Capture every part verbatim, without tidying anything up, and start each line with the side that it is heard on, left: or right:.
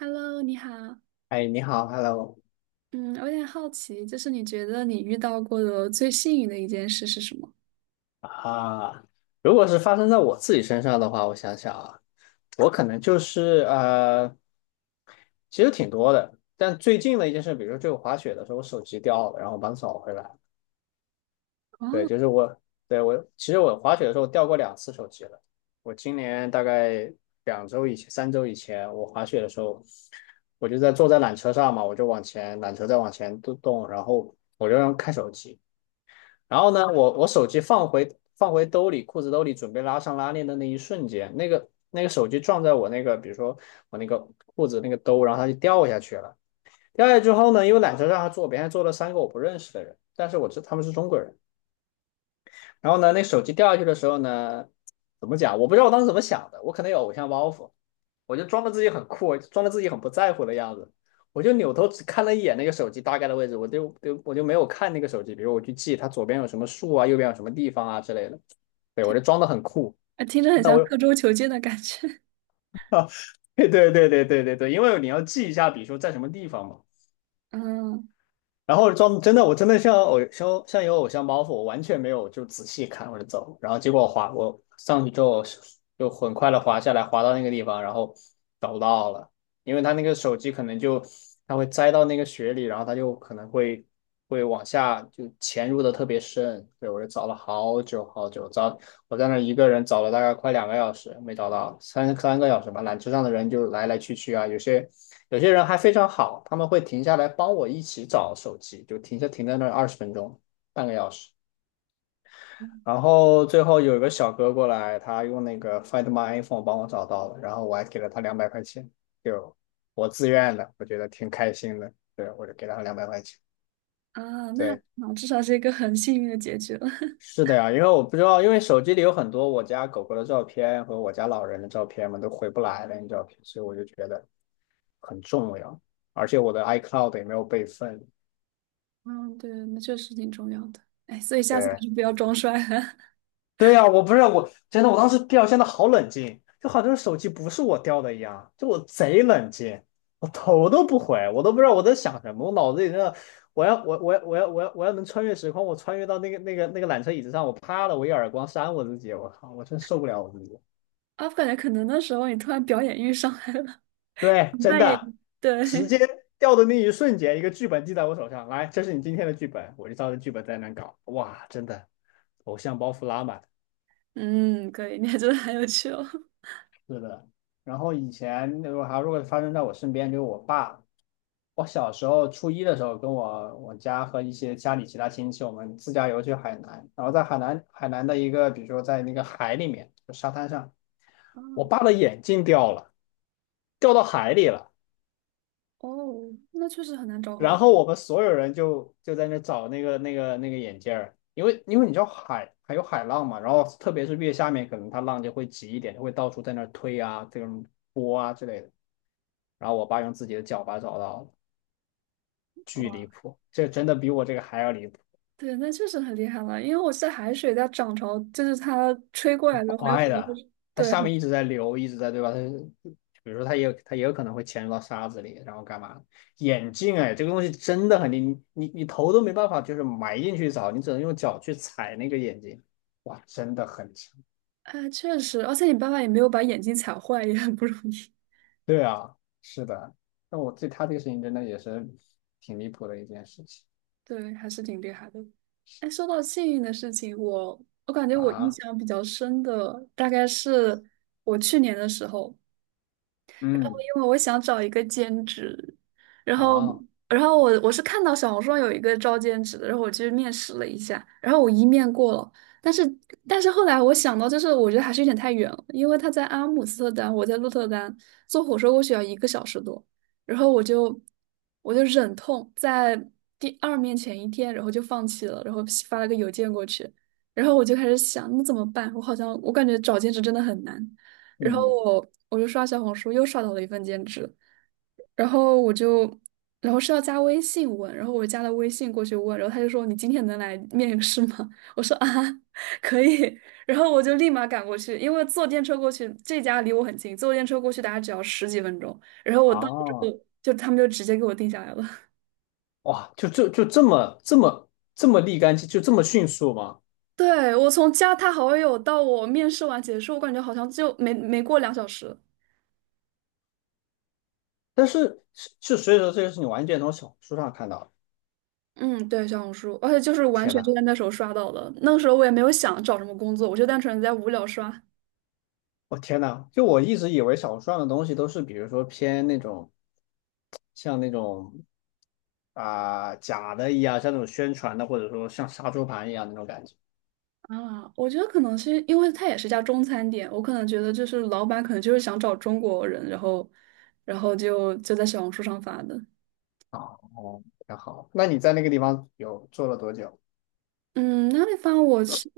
right: Hello，你好。
left: 哎，你好，Hello
right: 嗯，我有点好奇，就是你觉得你遇到过的最幸运的一件事是什么？
left: 啊。如果是发生在我自己身上的话，我想想啊，我可能就是呃，其实挺多的。但最近的一件事，比如说就滑雪的时候，我手机掉了，然后我把它找回来。对，
right: 哦，
left: 就是我，对，我，其实我滑雪的时候掉过两次手机了。我今年大概两周以前、三周以前，我滑雪的时候，我就在坐在缆车上嘛，我就往前，缆车在往前动动，然后我就让开手机。然后呢，我我手机放回放回兜里，裤子兜里，准备拉上拉链的那一瞬间，那个那个手机撞在我那个，比如说我那个裤子那个兜，然后它就掉下去了。掉下去之后呢，因为缆车上还坐别人，还坐了三个我不认识的人，但是我知他们是中国人。然后呢，那手机掉下去的时候呢，怎么讲？我不知道我当时怎么想的，我可能有偶像包袱，我就装的自己很酷，装的自己很不在乎的样子，我就扭头只看了一眼那个手机大概的位置，我就就我就没有看那个手机，比如我去记它左边有什么树啊，右边有什么地方啊之类的，对，我就装的很酷。
right: 呃听着很
left: 那我
right: 像刻舟求剑的感觉。
left: 啊，对对对对对对对，因为你要记一下，比如说在什么地方嘛。
right: 嗯
left: 然后装真的，我真的像偶像像有偶像包袱，我完全没有就仔细看我就走，然后结果我滑我上去之后就很快的滑下来，滑到那个地方，然后找不到了，因为他那个手机可能就它会栽到那个雪里，然后它就可能会会往下就潜入的特别深，对我就找了好久好久，找我在那儿一个人找了大概快两个小时没找到，三三个小时吧，缆车上的人就来来去去啊，有些。有些人还非常好，他们会停下来帮我一起找手机，就停下停在那二十分钟，半个小时。然后最后有一个小哥过来，他用那个 Find My iPhone 帮我找到了，然后我还给了他两百块钱，就我自愿的，我觉得挺开心的。对，我就给了他两百块钱。
right: 啊，那
left: 对，
right: 啊，至少是一个很幸运的结局了。
left: 是的呀，因为我不知道，因为手机里有很多我家狗狗的照片和我家老人的照片嘛，都回不来了那照片，所以我就觉得很重要。而且我的 iCloud 也没有备份。
right: 嗯，对，那确实挺重要的。哎，所以下次还
left: 对，
right: 是不要装帅了。
left: 对呀，我不是我，真的，我当时掉，现的好冷静，就好像手机不是我掉的一样，就我贼冷静，我头都不回，我都不知道我在想什么，我脑子里真的，我要我我要我要我要我要能穿越时空，我穿越到那个那个那个缆车椅子上，我啪的我一耳光扇我自己，我靠，我真受不了我自己。
right: 啊，我感觉可能那时候你突然表演欲上来了，
left: 对，真
right: 扮演，
left: 的，直
right: 对，
left: 接掉的那一瞬间，一个剧本递在我手上，来，这是你今天的剧本，我就照着剧本在那搞，哇，真的，偶像包袱拉满。
right: 嗯，可以，你还真的很有趣哦。
left: 是的，然后以前如果还如果发生在我身边，就是我爸，我小时候初一的时候，跟我我家和一些家里其他亲戚，我们自驾游去海南，然后在海南海南的一个，比如说在那个海里面，就沙滩上，
right: 啊，
left: 我爸的眼镜掉了，掉到海里了，
right: 哦，那确实很难找回
left: 然
right: 来。
left: 后我们所有人就就在那找那个那个那个眼镜儿，因为因为你知道海还有海浪嘛，然后特别是越下面，可能它浪就会急一点，就会到处在那儿推啊，这种波啊之类的。然后我爸用自己的脚把找到了，巨离谱，这真的比我这个还要离谱，
right: 对，那确实很厉害了，因为我记得海水在涨潮，就是它吹过来的时候，很有可
left: 快
right: 能会
left: 的，
right: 是
left: 它
right: 对，
left: 下
right: 很
left: 面一直在流，一直在对吧？它比如说它也它也有可能会潜入到沙子里，然后干嘛？眼镜哎，这个东西真的很离，你你你头都没办法就是埋进去找，你只能用脚去踩那个眼镜，哇，真的很强。
right: 哎确实，而且你爸爸也没有把眼睛踩坏，也很不容易，
left: 对啊，是的，那我对他这个事情真的也是挺离谱的一件事情。
right: 对，还是挺厉害的。哎，说到幸运的事情，我我感觉我印
left: 啊，
right: 象比较深的大概是我去年的时候，然后
left: 嗯，
right: 因为我想找一个兼职，然后
left: 好，
right: 然后我我是看到小红书上有一个招兼职的，然后我去面试了一下，然后我一面过了，但是但是后来我想到，就是我觉得还是有点太远了，因为他在阿姆斯特丹，我在鹿特丹，坐火车过去要一个小时多，然后我就我就忍痛在第二面前一天，然后就放弃了，然后发了个邮件过去，然后我就开始想，那怎么办？我好像我感觉找兼职真的很难。然后
left: 嗯，
right: 我我就刷小红书，又刷到了一份兼职，然后我就，然后是要加微信问，然后我加了微信过去问，然后他就说你今天能来面试吗？我说啊，可以，然后我就立马赶过去，因为坐电车过去，这家离我很近，坐电车过去大概只要十几分钟，然后我到了之
left: 好。
right: 后，就他们就直接给我定下来了。
left: 哇，就就就这么这么这么立竿见，就这么迅速吗？
right: 对，我从加他好友到我面试完结束，我感觉好像就没没过两小时。
left: 但是是是，所以说这个是你完全从小红书上看到的。
right: 嗯，对，小红书，而且就是完
left: 天
right: 全
left: 呐，
right: 就在那时候刷到的。那个时候我也没有想找什么工作，我就单纯在无聊刷
left: 我天呐，就我一直以为小红书上的东西都是，比如说偏那种像那种啊，假的一样，像那种宣传的，或者说像杀猪盘一样那种感觉。
right: 啊。我觉得可能是因为它也是家中餐店，我可能觉得就是老板可能就是想找中国人，然后，然后就就在小红书上发的。
left: 哦，挺好。那你在那个地方有做了多久？
right: 嗯，那地方我是，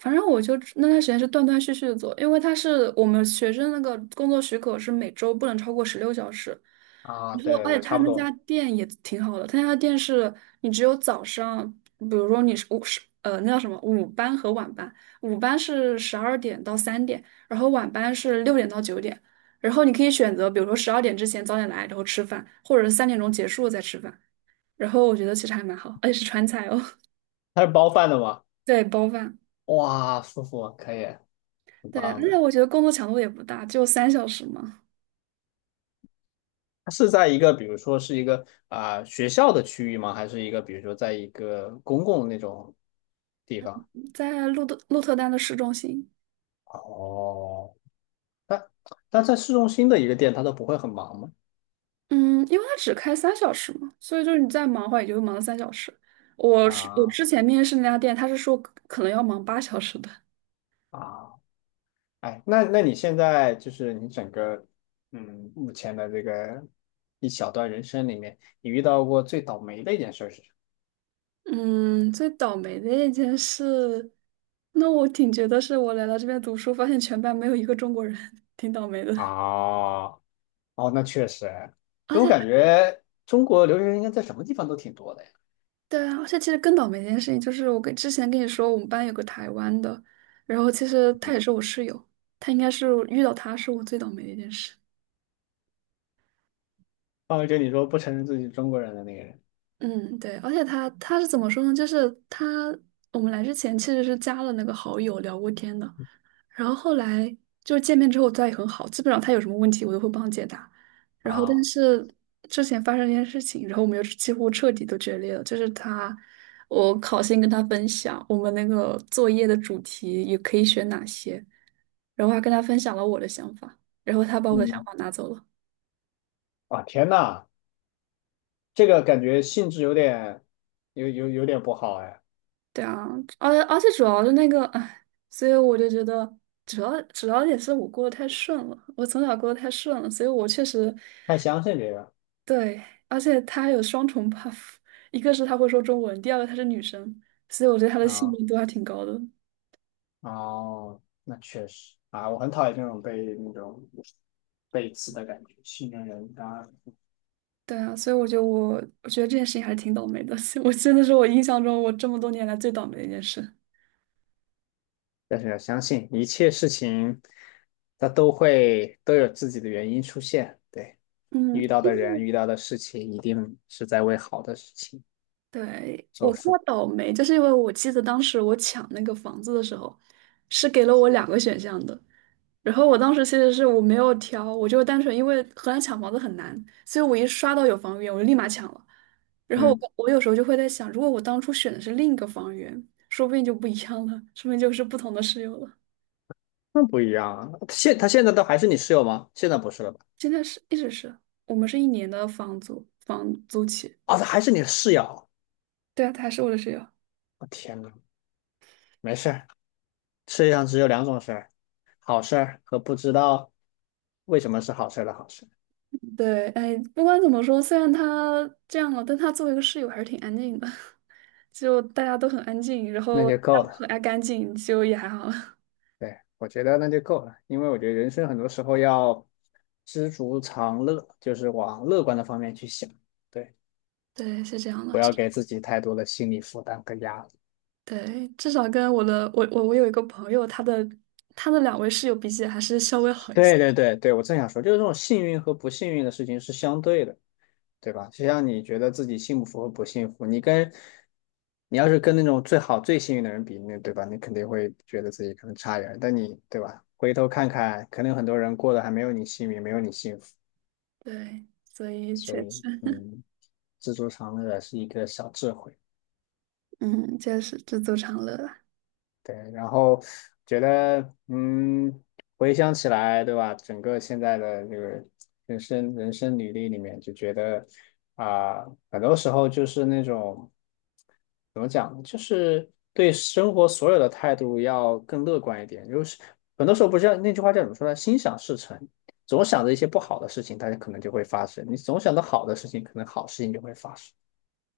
right: 反正我就那段时间是断断续续的做，因为他是我们学生那个工作许可是每周不能超过十六小时，
left: 啊，
right: 然后
left: 对对
right: 而
left: 对，
right: 且他
left: 差不
right: 们家
left: 多
right: 店也挺好的，他家店是你只有早上，比如说你是午是呃那叫什么午班和晚班，午班是十二点到三点，然后晚班是六点到九点，然后你可以选择比如说十二点之前早点来，然后吃饭，或者是三点钟结束再吃饭，然后我觉得其实还蛮好，而且是川菜哦，
left: 它是包饭的吗？
right: 对，包饭。
left: 哇，舒服，可以，很
right: 对，而
left: 棒
right: 且
left: 的。
right: 我觉得工作强度也不大，就有三小时嘛，
left: 它是在一个，比如说是一个啊，学校的区域吗？还是一个，比如说在一个公共那种地方？
right: 在鹿特鹿特丹的市中心。
left: 哦，但但在市中心的一个店，它都不会很忙吗？
right: 嗯，因为它只开三小时嘛，所以就是你再忙的话，也就忙了三小时。我是我
left: 啊
right: 之前面试那家店，他是说可可能要忙八小时的。
left: 啊，哎，那那你现在就是你整个嗯目前的这个一小段人生里面，你遇到过最倒霉的一件事是什
right: 嗯，最倒霉的一件事，那我挺觉得是我来到这边读书，发现全班没有一个中国人，挺倒霉
left: 么？
right: 的。
left: 啊，哦，那确实，
right: 而
left: 所以我感
right: 且。
left: 觉中国留学生应该在什么地方都挺多的呀。
right: 对啊，而且其实更倒霉的一件事情就是，我跟之前跟你说，我们班有个台湾的，然后其实他也是我室友，他应该是遇到他是我最倒霉的一件事。
left: 啊，就你说不承认自己是中国人的那个人。
right: 嗯，对，而且他他是怎么说呢？就是他我们来之前其实是加了那个好友聊过天的，然后后来就是见面之后，他也很好，基本上他有什么问题我都会帮他解答。然后但
left: 啊，
right: 是之前发生一件事情，然后我们又是几乎彻底都决裂了，就是他我考先跟他分享我们那个作业的主题也可以选哪些，然后还跟他分享了我的想法，然后他把我的想
left: 嗯，
right: 法拿走了。
left: 啊，天呐，这个感觉性质有点，有有有点不好哎，
right: 对啊，而且而且主要是那个，唉，所以我就觉得，主要主要也是我过得太顺了，我从小过得太顺了，所以我确实
left: 太相信这个
right: 对，而且他还有双重 buff，一个是他会说中文，第二个他是女生，所以我觉得他的幸
left: 啊，
right: 运度还挺高的。
left: 哦，那确实啊，我很讨厌这种被那种背刺的感觉，信任人当然，
right: 对啊，所以我觉得我我觉得这件事情还是挺倒霉的，我真的是我印象中我这么多年来最倒霉的一件事。
left: 但是要相信一切事情，它都会都有自己的原因出现，对，
right: 嗯，
left: 遇到的人遇到的事情一定是在为好的事情
right: 对，
left: 做
right: 我说
left: 付，
right: 倒霉，就是因为我记得当时我抢那个房子的时候，是给了我两个选项的。然后我当时其实是我没有挑，我就单纯因为荷兰抢房子很难，所以我一刷到有房源，我就立马抢了。然后
left: 嗯，
right: 我我有时候就会在想，如果我当初选的是另一个房源，说不定就不一样了，说不定就是不同的室友了。
left: 那不一样啊，现他现在都还是你室友吗？现在不是了吧？
right: 现在是一直是我们是一年的房租房租期，
left: 哦，这还是你的室友。
right: 对啊，他还是我的室友。
left: 我，天呐，没事儿，世界上只有两种事儿，好事儿和不知道为什么是好事儿的好事，
right: 对，哎，不管怎么说，虽然他这样了，但他作为一个室友还是挺安静的，就大家都很安静，然
left: 那
right: 后
left: 就
right: 大
left: 够
right: 家都
left: 了。
right: 很爱干净，就也还好了。
left: 对，我觉得那就够了，因为我觉得人生很多时候要知足常乐，就是往乐观的方面去想，对，
right: 对，是这样的。
left: 不要给自己太多的心理负担和压力。
right: 对，至少跟我的我我我有一个朋友，他的他的两位室友比起来还是稍微好一些。
left: 对对对对，我正想说，就是这种幸运和不幸运的事情是相对的，对吧？就像你觉得自己幸福和不幸福，你跟你要是跟那种最好最幸运的人比，那对吧？你肯定会觉得自己可能差一点儿但你对吧？回头看看，可能有很多人过得还没有你幸运，没有你幸福，
right: 对，所以
left: 所
right: 确
left: 以
right: 实，
left: 嗯，知足常乐是一个小智慧。
right: 嗯，确实知足常乐啊。
left: 对，然后觉得，嗯，回想起来，对吧？整个现在的这个人生人生履历里面，就觉得啊，很多时候就是那种怎么讲，就是对生活所有的态度要更乐观一点。就是很多时候不是那句话叫怎么说呢？心想事成，总想着一些不好的事情，它可能就会发生；你总想着好的事情，可能好事情就会发生。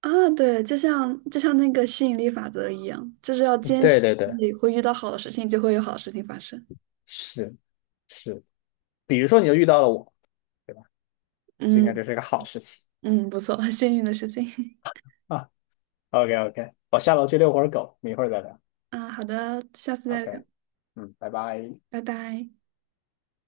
right: 啊，对，就像就像那个吸引力法则一样，就是要坚
left: 对
right: 信
left: 对
right: 自
left: 对，
right: 己会遇到好的事情，就会有好的事情发生。
left: 是是。比如说，你就遇到了我。这应该
right: 嗯
left: 就是一个好事情
right: 嗯，不错，幸运的事情
left: 啊。o k o k，我下楼去遛会儿狗，我们一会儿再聊。
right: 啊。好的，下次再聊，
left: OK，嗯，拜拜。
right: 拜拜。